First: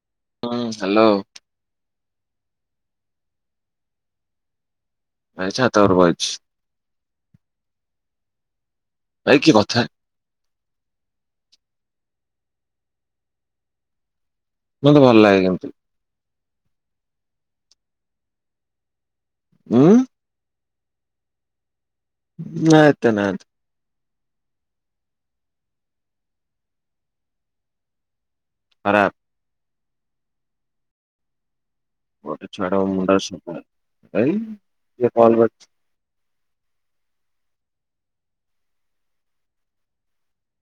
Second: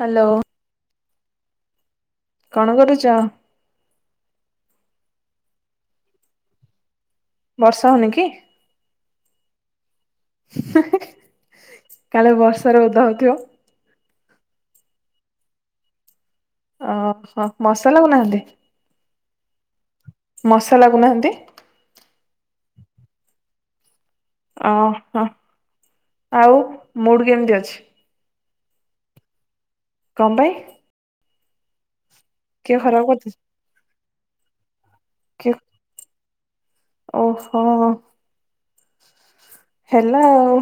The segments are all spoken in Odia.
ହ୍ୟାଲୋ ହୁଁ ହାଲୋ। କଣ କରୁଚ? ମୁଁ ଛାତ ଉପରେ ବଇଚି। ବର୍ଷା ହୋଉନି କି? ଭାଇ କି କଥା । ହିଁ ହାଁ ହାଁ କାଳେ ବର୍ଷାରେ ଓଦା ହୋଉଥିବ। ମତେ ଭଲ ଲାଗେ ଏମତି। ଅ ହ ମଶା ଲାଗୁନାହାନ୍ତି? ଉଁ? ମଶା ଲଗୁନାହାନ୍ତି? ନା ଏତେ ନାହାନ୍ତି। ଓ ହ ଆଉ ମୁଡ୍ କେମିତି ଅଛି? ଖରାପ୍। କଣ ପାଇଁ? ଟ ଛଡ଼ କିଏ ଖରାପ ମୁଣ୍ଡା ସ କରିଦେଇଛି? [unintelligible] କ କିଏ ଓହୋ। ହେଲା ଆଉ।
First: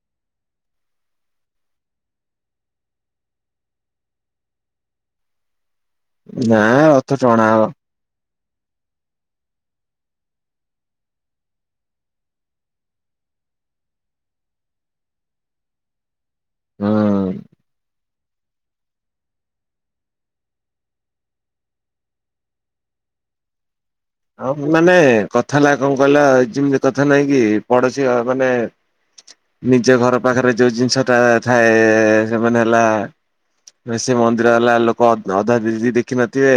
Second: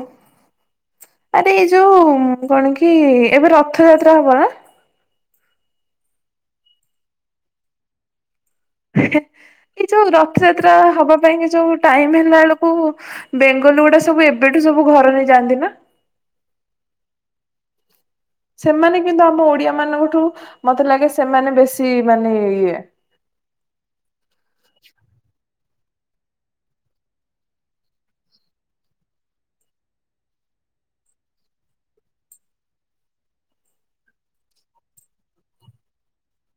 ଆରେ ଏଇ ଯୋଉ କଣ କି ଏବେ ରଥଯାତ୍ରା ହବ ନା। ନାଁ ରଥ ଟଣା ହବ। ଏଇ ଯୋଉ ରଥଯାତ୍ରା ହବା ପାଇଁ କି ଯୋଉ ଟାଇମ ହେଲା ବେଳକୁ ବେଙ୍ଗ ଲଗୁଡା ସବୁ ଏବେଠୁ ସବୁ ଘର ନେଇ ଯାଆନ୍ତି ନା। ହଁ। ସେମାନେ କିନ୍ତୁ ଆମ ଓଡିଆ ମାନଙ୍କଠୁ ମତେ ଲାଗେ ସେମାନେ ବେଶୀ ମାନେ ଇଏ [inaudible] ହଁ ମାନେ କଥା ହେଲା କଣ କହିଲା ଯେମିତି କଥା ନହିଁ କି ପଡୋଶୀ ମାନେ ନିଜ ଘର ପାଖରେ ଯୋଉ ଜିନିଷ ଟା ଥାଏ ସେମାନେ ହେଲା ସେ ମନ୍ଦିର ହେଲା ଲୋକ ଅଧା ଦିଦି ଦେଖିିନଥିବେ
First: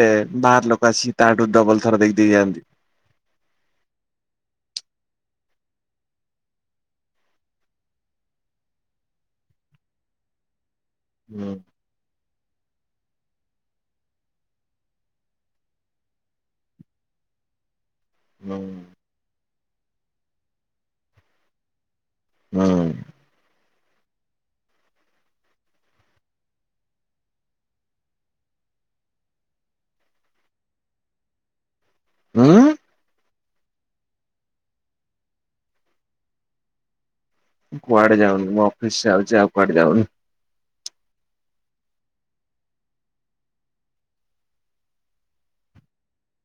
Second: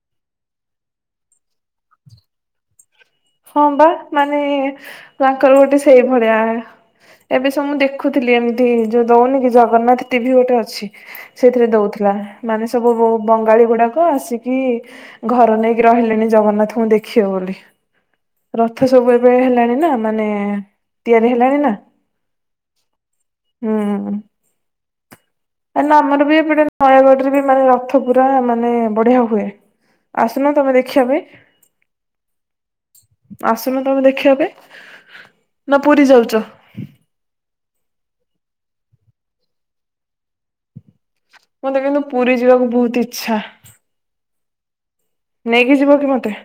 ବାହାର ଲୋକ ଆସିକି ତାଠୁ ଡବଲ ଥର ଦେଖ ଦି ହନ୍ତି। ହଁ ବା ମାନେ ତାଙ୍କର ଗୋଟେ ସେଇ ଭଳିଆ ଏବେ ସବ ମୁଁ ଦେଖୁଥିଲି ଏମିତି ଯୋଉ ଦଉନି କି ଜଗନ୍ନାଥ ଟିଭି ଗୋଟେ ଅଛି। ହୁଁ ସେଥିରେ ଦଉଥିଲା ମାନେ ସବୁ ବହୁ ବଙ୍ଗାଳୀ ଗୁଡାକ ଆସିକି ଘର ନେଇକି ରହିଲେଣି ଜଗନ୍ନାଥଙ୍କୁ ଦେଖିବ ବୋଲି। ହୁଁ ରଥ ସବୁ ଏବେ ହେଲାଣି ନା ମାନେ ତିଆରି ହେଲାଣି ନା। ହଁ। ହଁ। ଆମର ବି ଏପଟେ ନୟାଗଡ ରେ ବି ମାନେ ରଥ ପୁରା ମାନେ ବଢିଆ ହୁଏ। ଆସୁନ ତମେ ଦେଖିବା ପାଇଁ। ହୁଁ। ଆସୁନ ତମେ ଦେଖିବା ପାଇଁ ନା ପୁରୀ ଯାଉଛ। କୁଆଡେ ଯାଉନି ମୁଁ ଅଫିସ ଯାଉଛି ଆଉ କୁଆଡେ ଯାଉନି। ମତେ କିନ୍ତୁ ପୁରୀ ଯିବାକୁ ବହୁତ ଇଛା। ନେଇକି ଯିବ କି ମତେ?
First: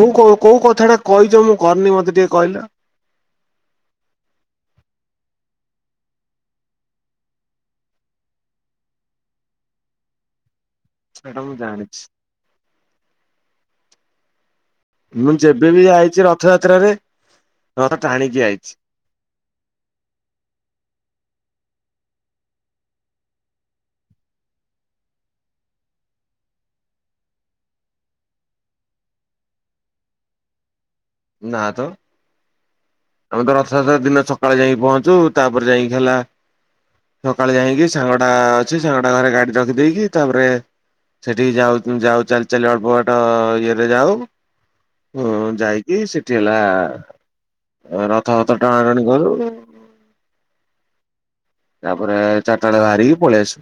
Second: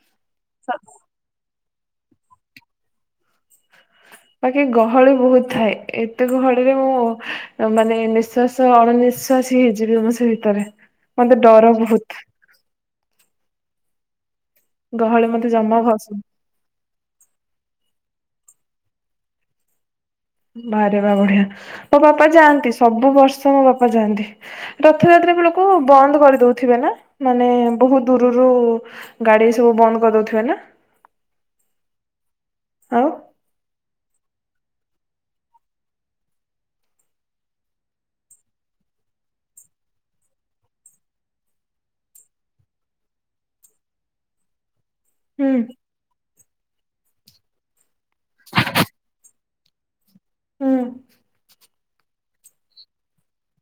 କୋଉ କୋଉ କଥାଟା କହିଛ ମୁଁ କରନି ମତେ ଟିକେ କହିଲେ। ବାକି ଗହଳି ବହୁତ ଥାଏ ଏତେ ଗହଳିରେ ମୁଁ ମାନେ ନିଃଶ୍ଵାସ ଅଣନିଶାସ ଆଶାସ ହେଇଯିବି ଆ ସେ ଭିତରେ ସେଇଟା ମତେ ମୁଁ ଡର ଜାଣିଛି ବହୁତ୍ ଗହଳି ମୁଁ ମତେ ଜମା ଯେବେବି ଭସେନି। ଯାଇଚି ରଥ ଟାଣିକି ଆଇଚି ବାରେବା ବଢିଆ ମୋ ବାପା ଯାଆନ୍ତି ସବୁ ବର୍ଷ ମୋ ବାପା ଯାଆନ୍ତି ରଥଯାତ୍ ଲୋକ ବନ୍ଦ କରିଦଉଥିବେ ନା ମାନେ ବହୁତ ଦୂରରୁୁ ଗାଡି ସବୁ ବନ୍ଦ କରିଦଉ ଥିଵେନା ନା ତ ଆମେ ତ ରଥ ଦିନ ସକାଳେ ଯାଇକି ପହଞ୍ଚୁ ତାପରେ ଯାଇକି ହେଲା ସକାଳେ ଯାଇକି ସାଙ୍ଗଟା ଅଛି ସାଙ୍ଗଟା ଘରେ ଗାଡି ରଖିଦେଇକି ତାପରେ ସେଠିକି ଯାଉ ଯାଉ ଚାଲି ଚାଲି ଅଳ୍ପ ବାଟ ଇଏରେ ଯାଉ ହୁଁ ହଁ ଯାଇକି ସେଠି ହେଲା ରଥ ଫଥ ଟଣା ଟଣି କରୁ ହୁଁ ତାପରେ ଚାଟାଳେ ଭାରିକି ପଳାସୁ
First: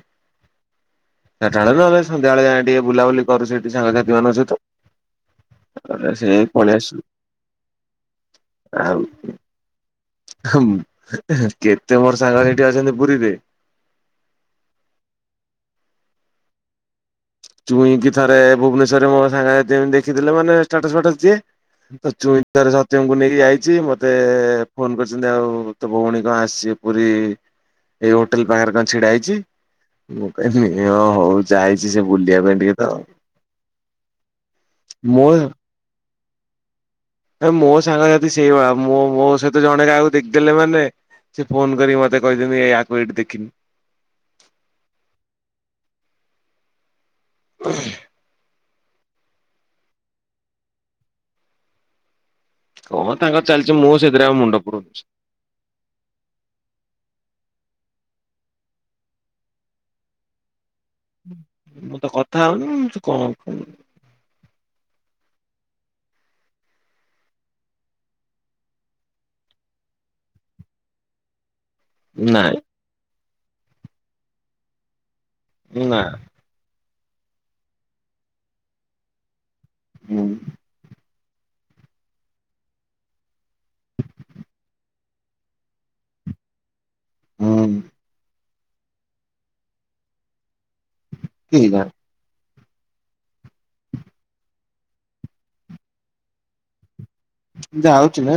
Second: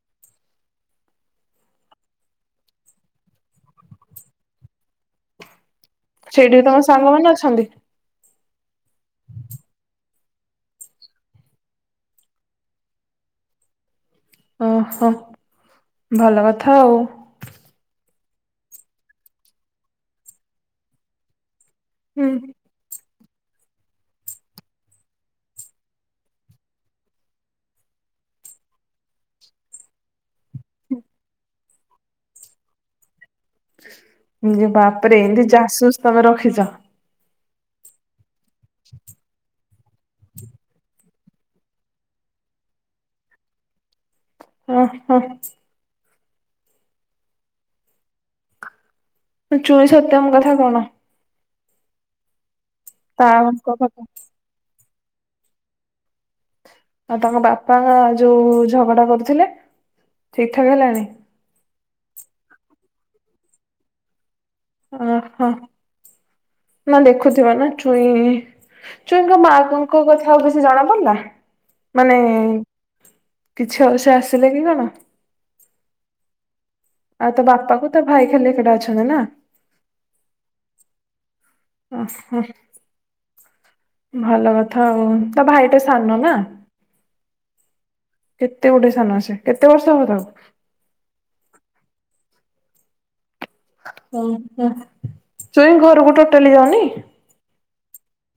ସେତେବେଳେ ନହେଲେ ସନ୍ଧ୍ୟାବେଳେ ଯାଏ ଟିକେ ବୁଲାବୁଲି କରୁଚି ସେଇଠି ସାଙ୍ଗସାଥି ମାନଙ୍କ ସହିତ ଆରେ ସେଇ ସେଇଠି ତମ ପଳେଆସ୍ଲୁ ସାଙ୍ଗମାନେ ଅଛନ୍ତି ଆଉ ଆଉ ହୁଁ କେତେ ମୋର ସାଙ୍ଗ ହେ କିଏ ଛନ୍ତି ପୁରୀରେ ଓହୋ ଭଲ କଥାଉ ଚୁଇଁକି ଥରେ ଭୁବନେଶ୍ୱରରେ ମୋ ସାଙ୍ଗସାଥିନେ ଦେଖିଥିଲେ ମାନେ ଷ୍ଟାଟସ୍ ଫାଟସ୍ ଦିଏ। ତ ହୁଁ ଚୁଇଁ ତାର ଜ ତକୁ ନେଇକି ଯାଇଚି ମତେ ଫୋନ୍ କରିଛନ୍ତି ଆଉ ତୋ ଭଉଣୀ କଣ ଆସିଛି ପୁରୀ ଏଇ ହୋଟେଲ ପାଖରେ କଣ ଛିଡା ହେଇଚି, ମୁଁ କହିନି ଓ ହଉ ଯାଇଛି ସେ ବୁଲିବା ପାଇଁ ଟିକେ ତ ବାପରେ ମୋ ଏମିତି ଯାସୁସ ତମେ ରଖିଚ। ଆ ମୋ ସାଙ୍ଗ ସାଥି ସେଇଭଳିଆ ମୋ ମୋ ସହିତ ତ ଜଣେ କାହାକୁ ଦେଖିଦେଲେ ମାନେ ସେ ଫୋନ କରିକି ମତେ କହିଦଛନ୍ତି ଏଇୟାକୁ ଏଇଠି ଦେଖିନି। ହ ହ । ହ। ଚୁମ ସତ୍ୟେମକା ଥା ନା [unintelligible] କଣ ତାଙ୍କର ତାଙ୍କ ଚାଲଚି ମୁଁ କଥା ସେଥିରେ ଆଉ ମୁଣ୍ଡପୁରଉଚି । ଆଉ ତାଙ୍କ ବାପା ଯୋଉ ଝଗଡା କରୁଥିଲେ। ଠିକ୍ ମୁଁ ତ କଥା ହଉନି ସିଏ କଣ କଇବ ଓହୋ ନା ଦେଖୁଥିବ ନା ଚୁଇଁ ଚୁଇଁଙ୍କ ମାଙ୍କ କଥା ଆଉ କିଛି ଜଣା ପଡ଼ିଲା? ମାନେ ନାଇଁ କିଛି ଅ ସେ ଆସିଲେ କି କଣ? ନା। ଆଉ ତା ବାପା କୁ ତା ଭାଇ ଖାଲି ଏକୁଟିଆ ଅଛନ୍ତି ନା? ହୁଁ । ଓ ହ। ଭଲ କଥା ଆଉ ତ ଭାଇତ ସାନ ନା? ହୁଁ । କେତେ ଗୋଟେ ସାନ ସେ କେତେ ବର୍ଷ ହବ ତାକୁ? କେଜାଣି ହଁ ହଁ ଚୁଇଁ ଘରକୁ ଟୋଟାଲି ଯାଉନି? ଯାଉଛି ନା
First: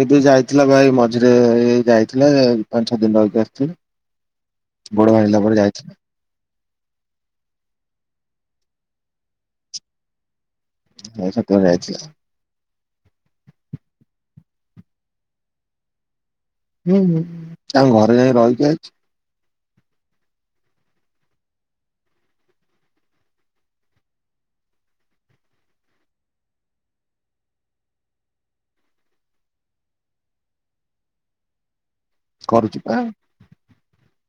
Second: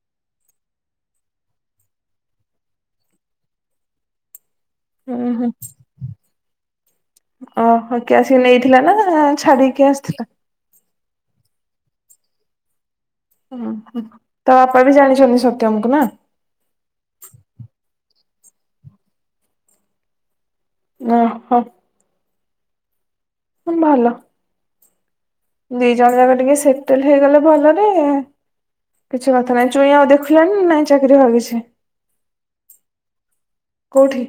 ଏବେ ଯାଇଥିଲା ବା ଏ ମଝିରେ ଏ ଯାଇଥିଲା ପାଞ୍ଚ ଛଅ ଦିନ ରହିକି ଆସିଲା । ହ [unintelligible] ବୋଡ ହେଲା ପରେ ଯାଇଥିଲା। ଓ କିଏ ଆସିକି ନେଇଥିଲା, ନା ଛାଡିକି କିଏ ଆସିଥିଲା? ହ ସତଳ ଯାଇଛଥିଲା। ହୁଁ ତା ବାପା ବି ଜାଣିଛନ୍ତି ସତ୍ୟମକୁ ନା? ହୁଁ ହୁଁ ତାଙ୍କ ଘରେ ଯାଇକି ରହିକି ଆଇଚି। ଓ ହୋ । ଭଲ । ଦି ଜଣ ଯାକ ଟିକେ ସେଟେଲ ହେଇଗଲେ ଭଲରେ କିଛି କଥା ନାଇଁ ଚୁଇଁ ଆଉ ଦେଖିଲାଣି ନାଇଁ ଚାକିରି ବା କିଛି । କରୁଚି ପା କଉଠି?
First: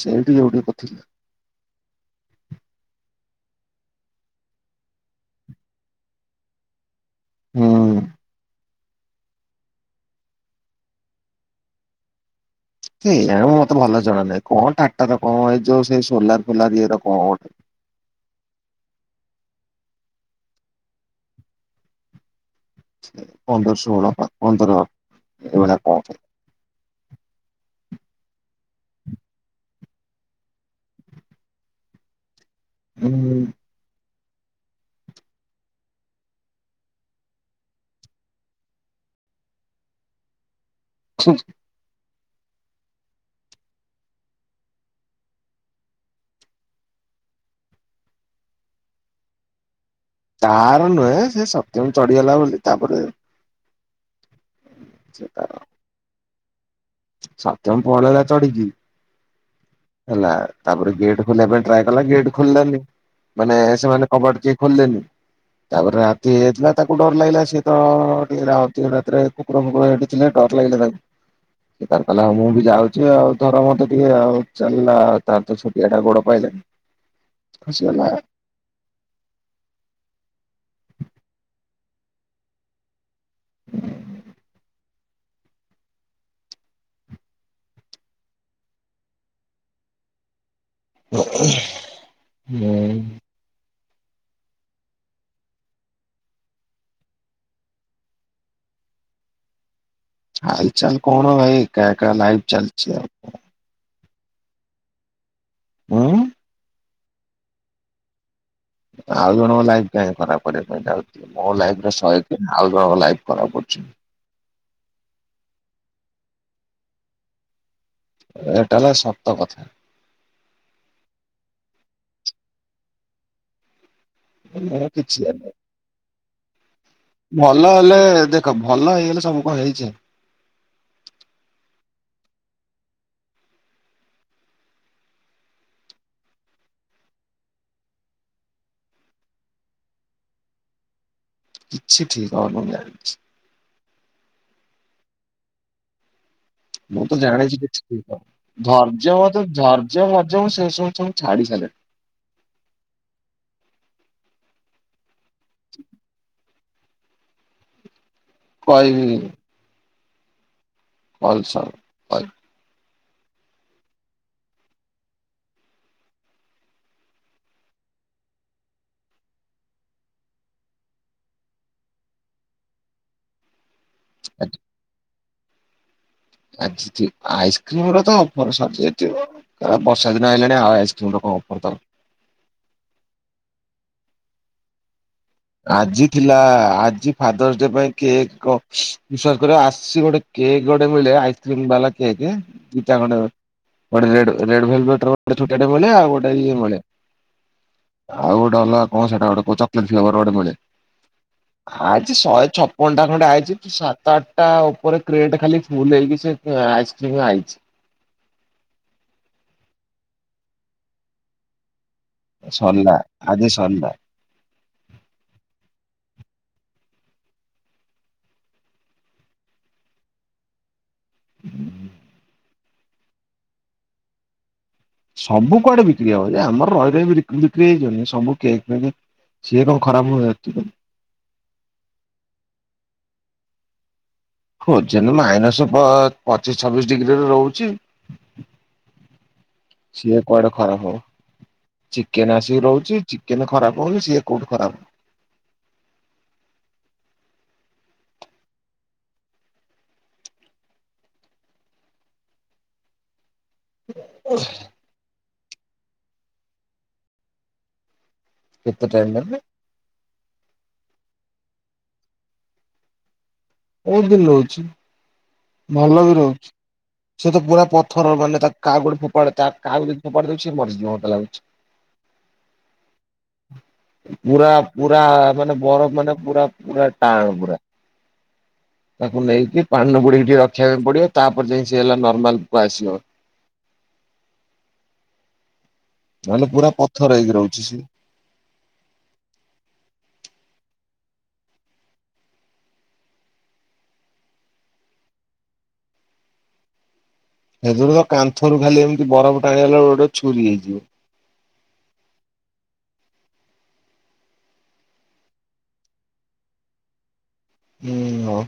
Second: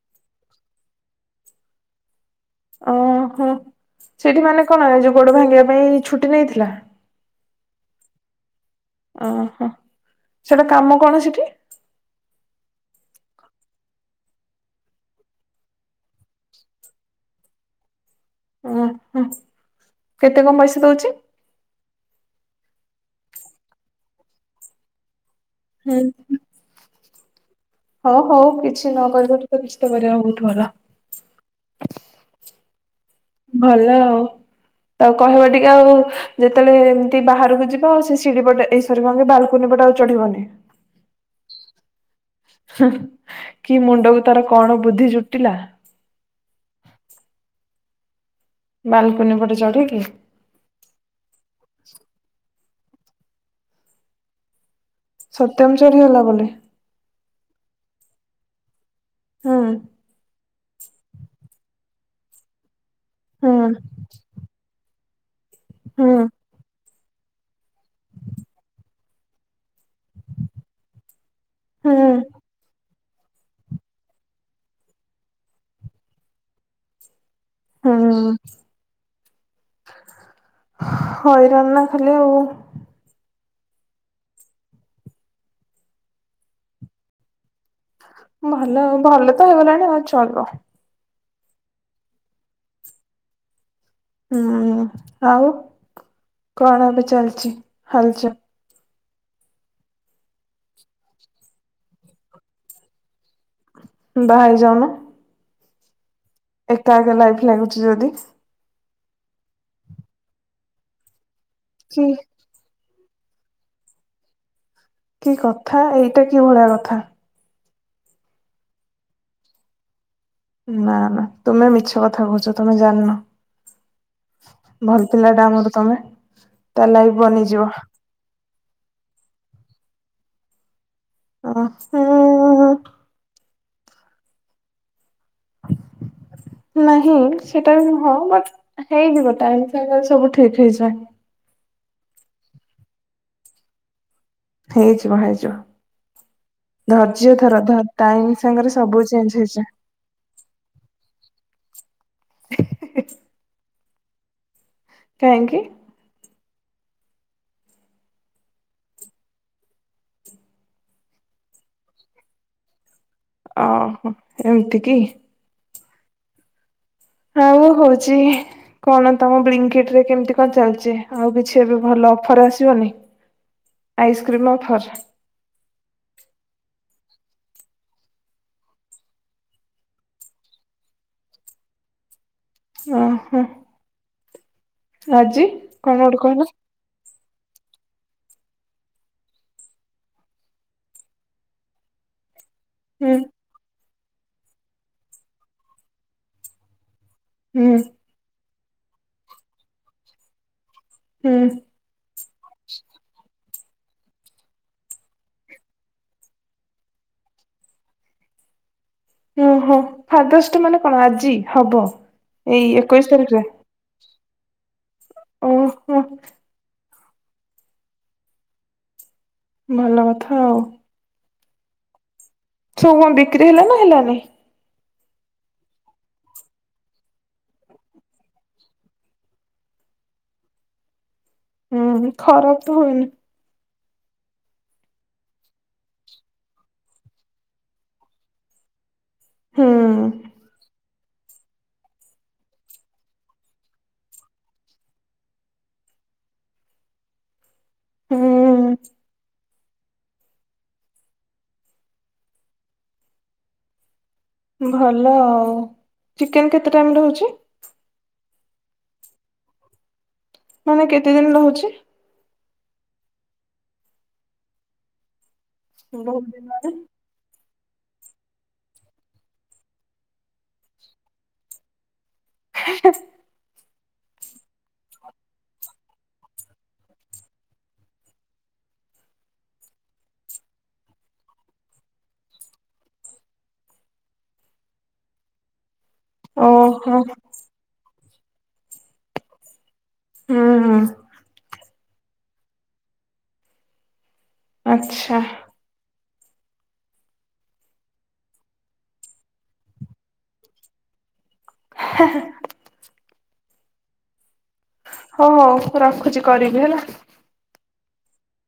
ସେଇଠି ଯୋଉଠି କରଥିଲି। ଓହୋ ସେଇଠି ମାନେ କଣ ଏ ଯୋଉ ଗୋଡ ଭାଙ୍ଗିବା ପାଇଁ ଛୁଟି ନେଇଥିଲା? ହୁଁ । ଓହୋ ସେଟା କାମ କଣ ସେଠି? କେଜାଣି ମତେ ଭଲ ରେ ଜଣା ନାହିଁ କଣ ଟାଟା ର କଣ ଏଇ ଯୋଉ ସେଇ ସୋଲାର ଫୋଲାର ଇଏ ର କଣ ଗୋଟେ । ହ ଓ ହ କେତେ କଣ ପଇସା ଦଉଚି? ପନ୍ଦର ଷୋହଳ ପା ପନ୍ଦର ଏଭଳିଆ କଣ ହୁଁ ଗୋଟେ ହଉ ହଉ କିଛି ନ କରିବାଠୁ ତ କିଛି ତ କରିବା ବହୁତ ଭଲ । ହୁଁ। ଭଲ ଆଉ । ଆଉ କହିବା ଟିକେ ଆଉ ଯେତେବେଳେ ଏମିତି ବାହାରକୁ ଯିବା ଆଉ ସେ ସିଡିି ପଟେ ଏଈ ଶରି ରେ କହେ ବାଲକୁନି ପଟ ଚଢିବନି । ହ । କି ମୁଣ୍ଡକୁ ତାର କଣ ବୁଦ୍ଧି ଜୁଟିଲା [unintelligible] ବାଲକନି ପଟେ ଚଢିକି ତାର ନୁହେଁ ସେ ସଡ଼ନ ଚଢିଗଲା ବୋଲି ତାପରେ ସେ ତାର ସତ୍ୟମ ଚଢି ଗଲା ବୋଲି ସତ୍ୟମ ପଳେଇଲା ଚଡ଼ିିକି ହୁଁ ହେଲା ତାପରେ ଗେଟ୍ ଖୋଲିବା ପାଇଁ ଟ୍ରାଏ କଲା ଗେଟ୍ ଖୋଲିଲାନି ହୁଁ ମାନେ ସେମାନେ କବାଟ ଟି ଖୋଲିଲେନି ତାପରେ ହୁଁ ରାତି ହେଇଯାଇଥିଲା ତାକୁ ଡର ଲାଗିଲା ସିଏ ତ ଟିକେ ରାହୁଥ ରାତିରେ କୁକୁର ଫୁକୁରିକ ହେଟି ଡ଼ର ଲାଗିଲେ ତାଙ୍କୁ ସେ ତାର ହୁଁ। କହିଲା ହୋଉ ମୁଁ ବି ଯାଉଛି ଆଉ ଧର ମତେ ଟିକେ ଆଉ ଚାଲାଲା ତାର ତ ଛୁଟିଆଟା ଗୋଡ଼ ପାଇଲାନି ଖସିଗଲା ହୁଁ ହଇରାଣ ନା ହ୍ୟାଲୋ। ହ ଭଲ ଭଲ ତ ହେଇଗଲାଣି ଆଉ ଚଳିବ ହୁଁ। ହୁଁ ଆଉ କଣ ଏବେ ଚାଲିଛି ହଲ ଚାଲ ହାଇ ଚାଲ କଣ ଭାଇ ଏକା ଏକା ଲାଇଫ ଚାଲଚି ଆଉ କଣ ବାହା ହେଇ ଯାଉନ ହଁ। ଏକା ଏକା ଲାଇଫ ଲାଗୁଛି ଯଦି ଆଉ ଜଣଙ୍କ ଲାଇଫ କାଇଁ ଖରାପ କରିବା ପାଇଁ ଯାଉଛି ମୋ ଲାଇ କି ଶହେ ତିନ ଆଉ ଜଣଙ୍କ ଲାଇଫ ଖରାପ ଅଛି କି କଥା ଏଇଟା କି ଭଳିଆ କଥା ଏଟା ହେଲା ସତ କଥା। ନା ନା ତୁମେ ମିଛ କଥା କହୁଛ ତୁମେ ଜାନ ଭଲ କିଛି ପିଲା ଟା ହେଲେ ଆମର ତମେ ତା ଲାଇଫ ବନିଯିବ ଭଲ ହେଲେ ଦେଖ ଭଲ ହେଇଗଲେ ସବୁ କଣ ହେଇଯାଏ। ଅ ହ। ଆ ନାହିଁ ସେଟା ବି ନୁହଁ ବଟ ହେଇଯିବ ଟାଇମ ସାଙ୍ଗରେ ସବୁ ଠିକ ହେଇଯାଏ। କିଛି ଠିକ ହେବନି ମୁଁ ଜାଣିଛି। ହେଇ ଯିବ ହେଇ ଯିବ। ମୁଁ ତ ଜାଣିଛି କିଛି ଠିକ୍ ହେବନି ସାଙ୍ଗରେ ସବୁ ଧୈର୍ଯ୍ୟ ଚେଞ୍ଜ ମତ ହେଇଯାଏ ଧୈର୍ଯ୍ୟ ଧଯ୍ୟ ସେ ସବୁ ମୁଁ ଛାଡ଼ି ଛାଡ଼ି ସାରିଲିଣି। [unintelligible] କାହିଁକି? କହିବି। କଲ୍ ସରୁ କହିବି। ଓହୋ ଏମିତି କି? ହଉ ହଉଛି କଣ ତମର ବ୍ଲିଙ୍କିଟ୍ ରେ କେମତି କଣ ଚାଲିଚ ଆଉ କିଛି ଏବେ ଭଲ ଅଫର ଆସିବନି। Ice cream offer. ଆସିଛି ଆଇସ୍କ୍ରିମ ର ତ ଅଫର ସରି ଯାଇଛି ବର୍ଷା ଦିନ ହେଲାଣି ଆଉ ଆଇସ୍କ୍ରିମ ର କଣ ଅଫର ଥିବ। ଓ ହୋ। ଆଜି ଗୋଟେ ଥିଲା କହିଲ ଆଜି ଫାଦର୍ସ ଡେ ପାଇଁ କେକ୍ ଅଛି ବିଶ୍ୱାସ କର ଆସି ଗୋଟେ କେକ୍ ଗୋଟେ ମିଳେ ଆଇସ୍କ୍ରିମ୍ ବାଲା କେକ୍। ଇକେ ଦିଟା ହୁଁ ଖଣ୍ଡେ ରେଟ୍ ରେଟ୍ ଫେଟ ଗୋଟେ ଛୋଟିଆ ଟେ ମିଳେ ଆଉ ଗୋଟେ ଇଏ ମିଳେ। ହୁଁ। ଆଉ ଗୋଟେ ଅଲଗା କଣ ସେଇଟା ଗୋଟେ ଚକୋଲେଟ୍ ଫେଭର୍ ମିଳେ। ହୁଁ ଆଜି ଶହେ ଛପନ ଟା ଖଣ୍ଡେ ଆଇଛି ସାତ ଆଠଟା ଉପରେ କ୍ରେଟ୍ ଖାଲି ଫୁଲ ହେଇକି ସେ ଆଇସ୍କ୍ରିମ ଆଇଛି। ଓ ହୋ ଫାଥର୍ସ ଡେ ମାନେ କଣ ଆଜି ହବ? ଏଇ ସରିଲା ଏକୋଇଶ ଆଜି ତାରିଖରେ। ସରିଲା। ଓହୋ। ଭଲ କଥା ଆଉ। [inaudible] ସବୁ ବିକ୍ରି ହେଲା ନା ହେଲାନି? ସବୁ କୁଆଡେ ବିକ୍ରି ହବ ଯେ ଆମର ରହି ରହି ବି ବିକ୍ରି ହେଇ ଯିବନି ସବୁ କେକ୍ ଫେକ୍। ସିଏ କଣ ଖରାପ ହୁଏ। ହୁଁ ଖରାପ ତ ହୁଏନି। ହୋଜେନ୍ ମାଇନସ ପ ପଚିଶ ଛବିଶ ଡିଗ୍ରୀରେ ରହୁଛି। ହୁଁ ସିଏ କୁଆଡେ ଖରାପ ହବ। ଚିକେନ ଆସିକି ରହୁଛି ଚିକେନ ଖରାପ ହଉନି ସିଏ କୋଉଠୁ ଖରାପ [inaudible] ହୁଁ। ଭଲ ଆଉ ଚିକେନ କେତେ ଟାଇମ ରହୁଛି? କେତେ ଟାଇମ୍ ମାନେ? ମାନେ କେତେ ଦିନ ରହୁଛି? ବହୁତ ଦିନ ରହୁଛି ଭଲ ବି ବହୁତ ଦିନ। ରହୁଛି ସେ ତ ପୁରା ପଥର ମାନେ ତା କାକୁ ଗୋଟେ ଫୋପାଡ ତା କାକୁ ଗୋଟେ ଫୋପାଡି ଦଉଛି ସେ ମରିଯିବ ମୋତେ ଲାଗୁଛି। ହେଁ ହେଁ। ପୁରା ପୁରା ମାନେ ବରଫ ମାନେ ପୁରା ପୁରା ଟାଣ ପୁରା। ତାକୁ ନେଇକି ପାଣିରେ ବୁଡ଼ି ବୁଡ଼େଇକି ରଖିବା ପାଇଁ ପଡିବ ତାପରେ ଯାଇ ସେ ହେଲା ନର୍ମାଲକୁ ଆସିବ। [inaudible] ନହେଲେ ପୁରା ଓହୋ ପଥର ହେଇକି ରହୁଛି ସିଏ। ହୁଁ ହୁଁ। ଆଚ୍ଛା। ସେଥିରୁ ତ କାନ୍ଥରୁ ଖାଲି ଏମିତି ବରଫ ଟାଣିଗଲା ଗୋଟେ ଛୁରୀ ହେଇଯିବ। ହେହେ। ହଁ, ହଉ ରଖୁଛି କରିବି ହେଲା । ହୁଁ ରଖ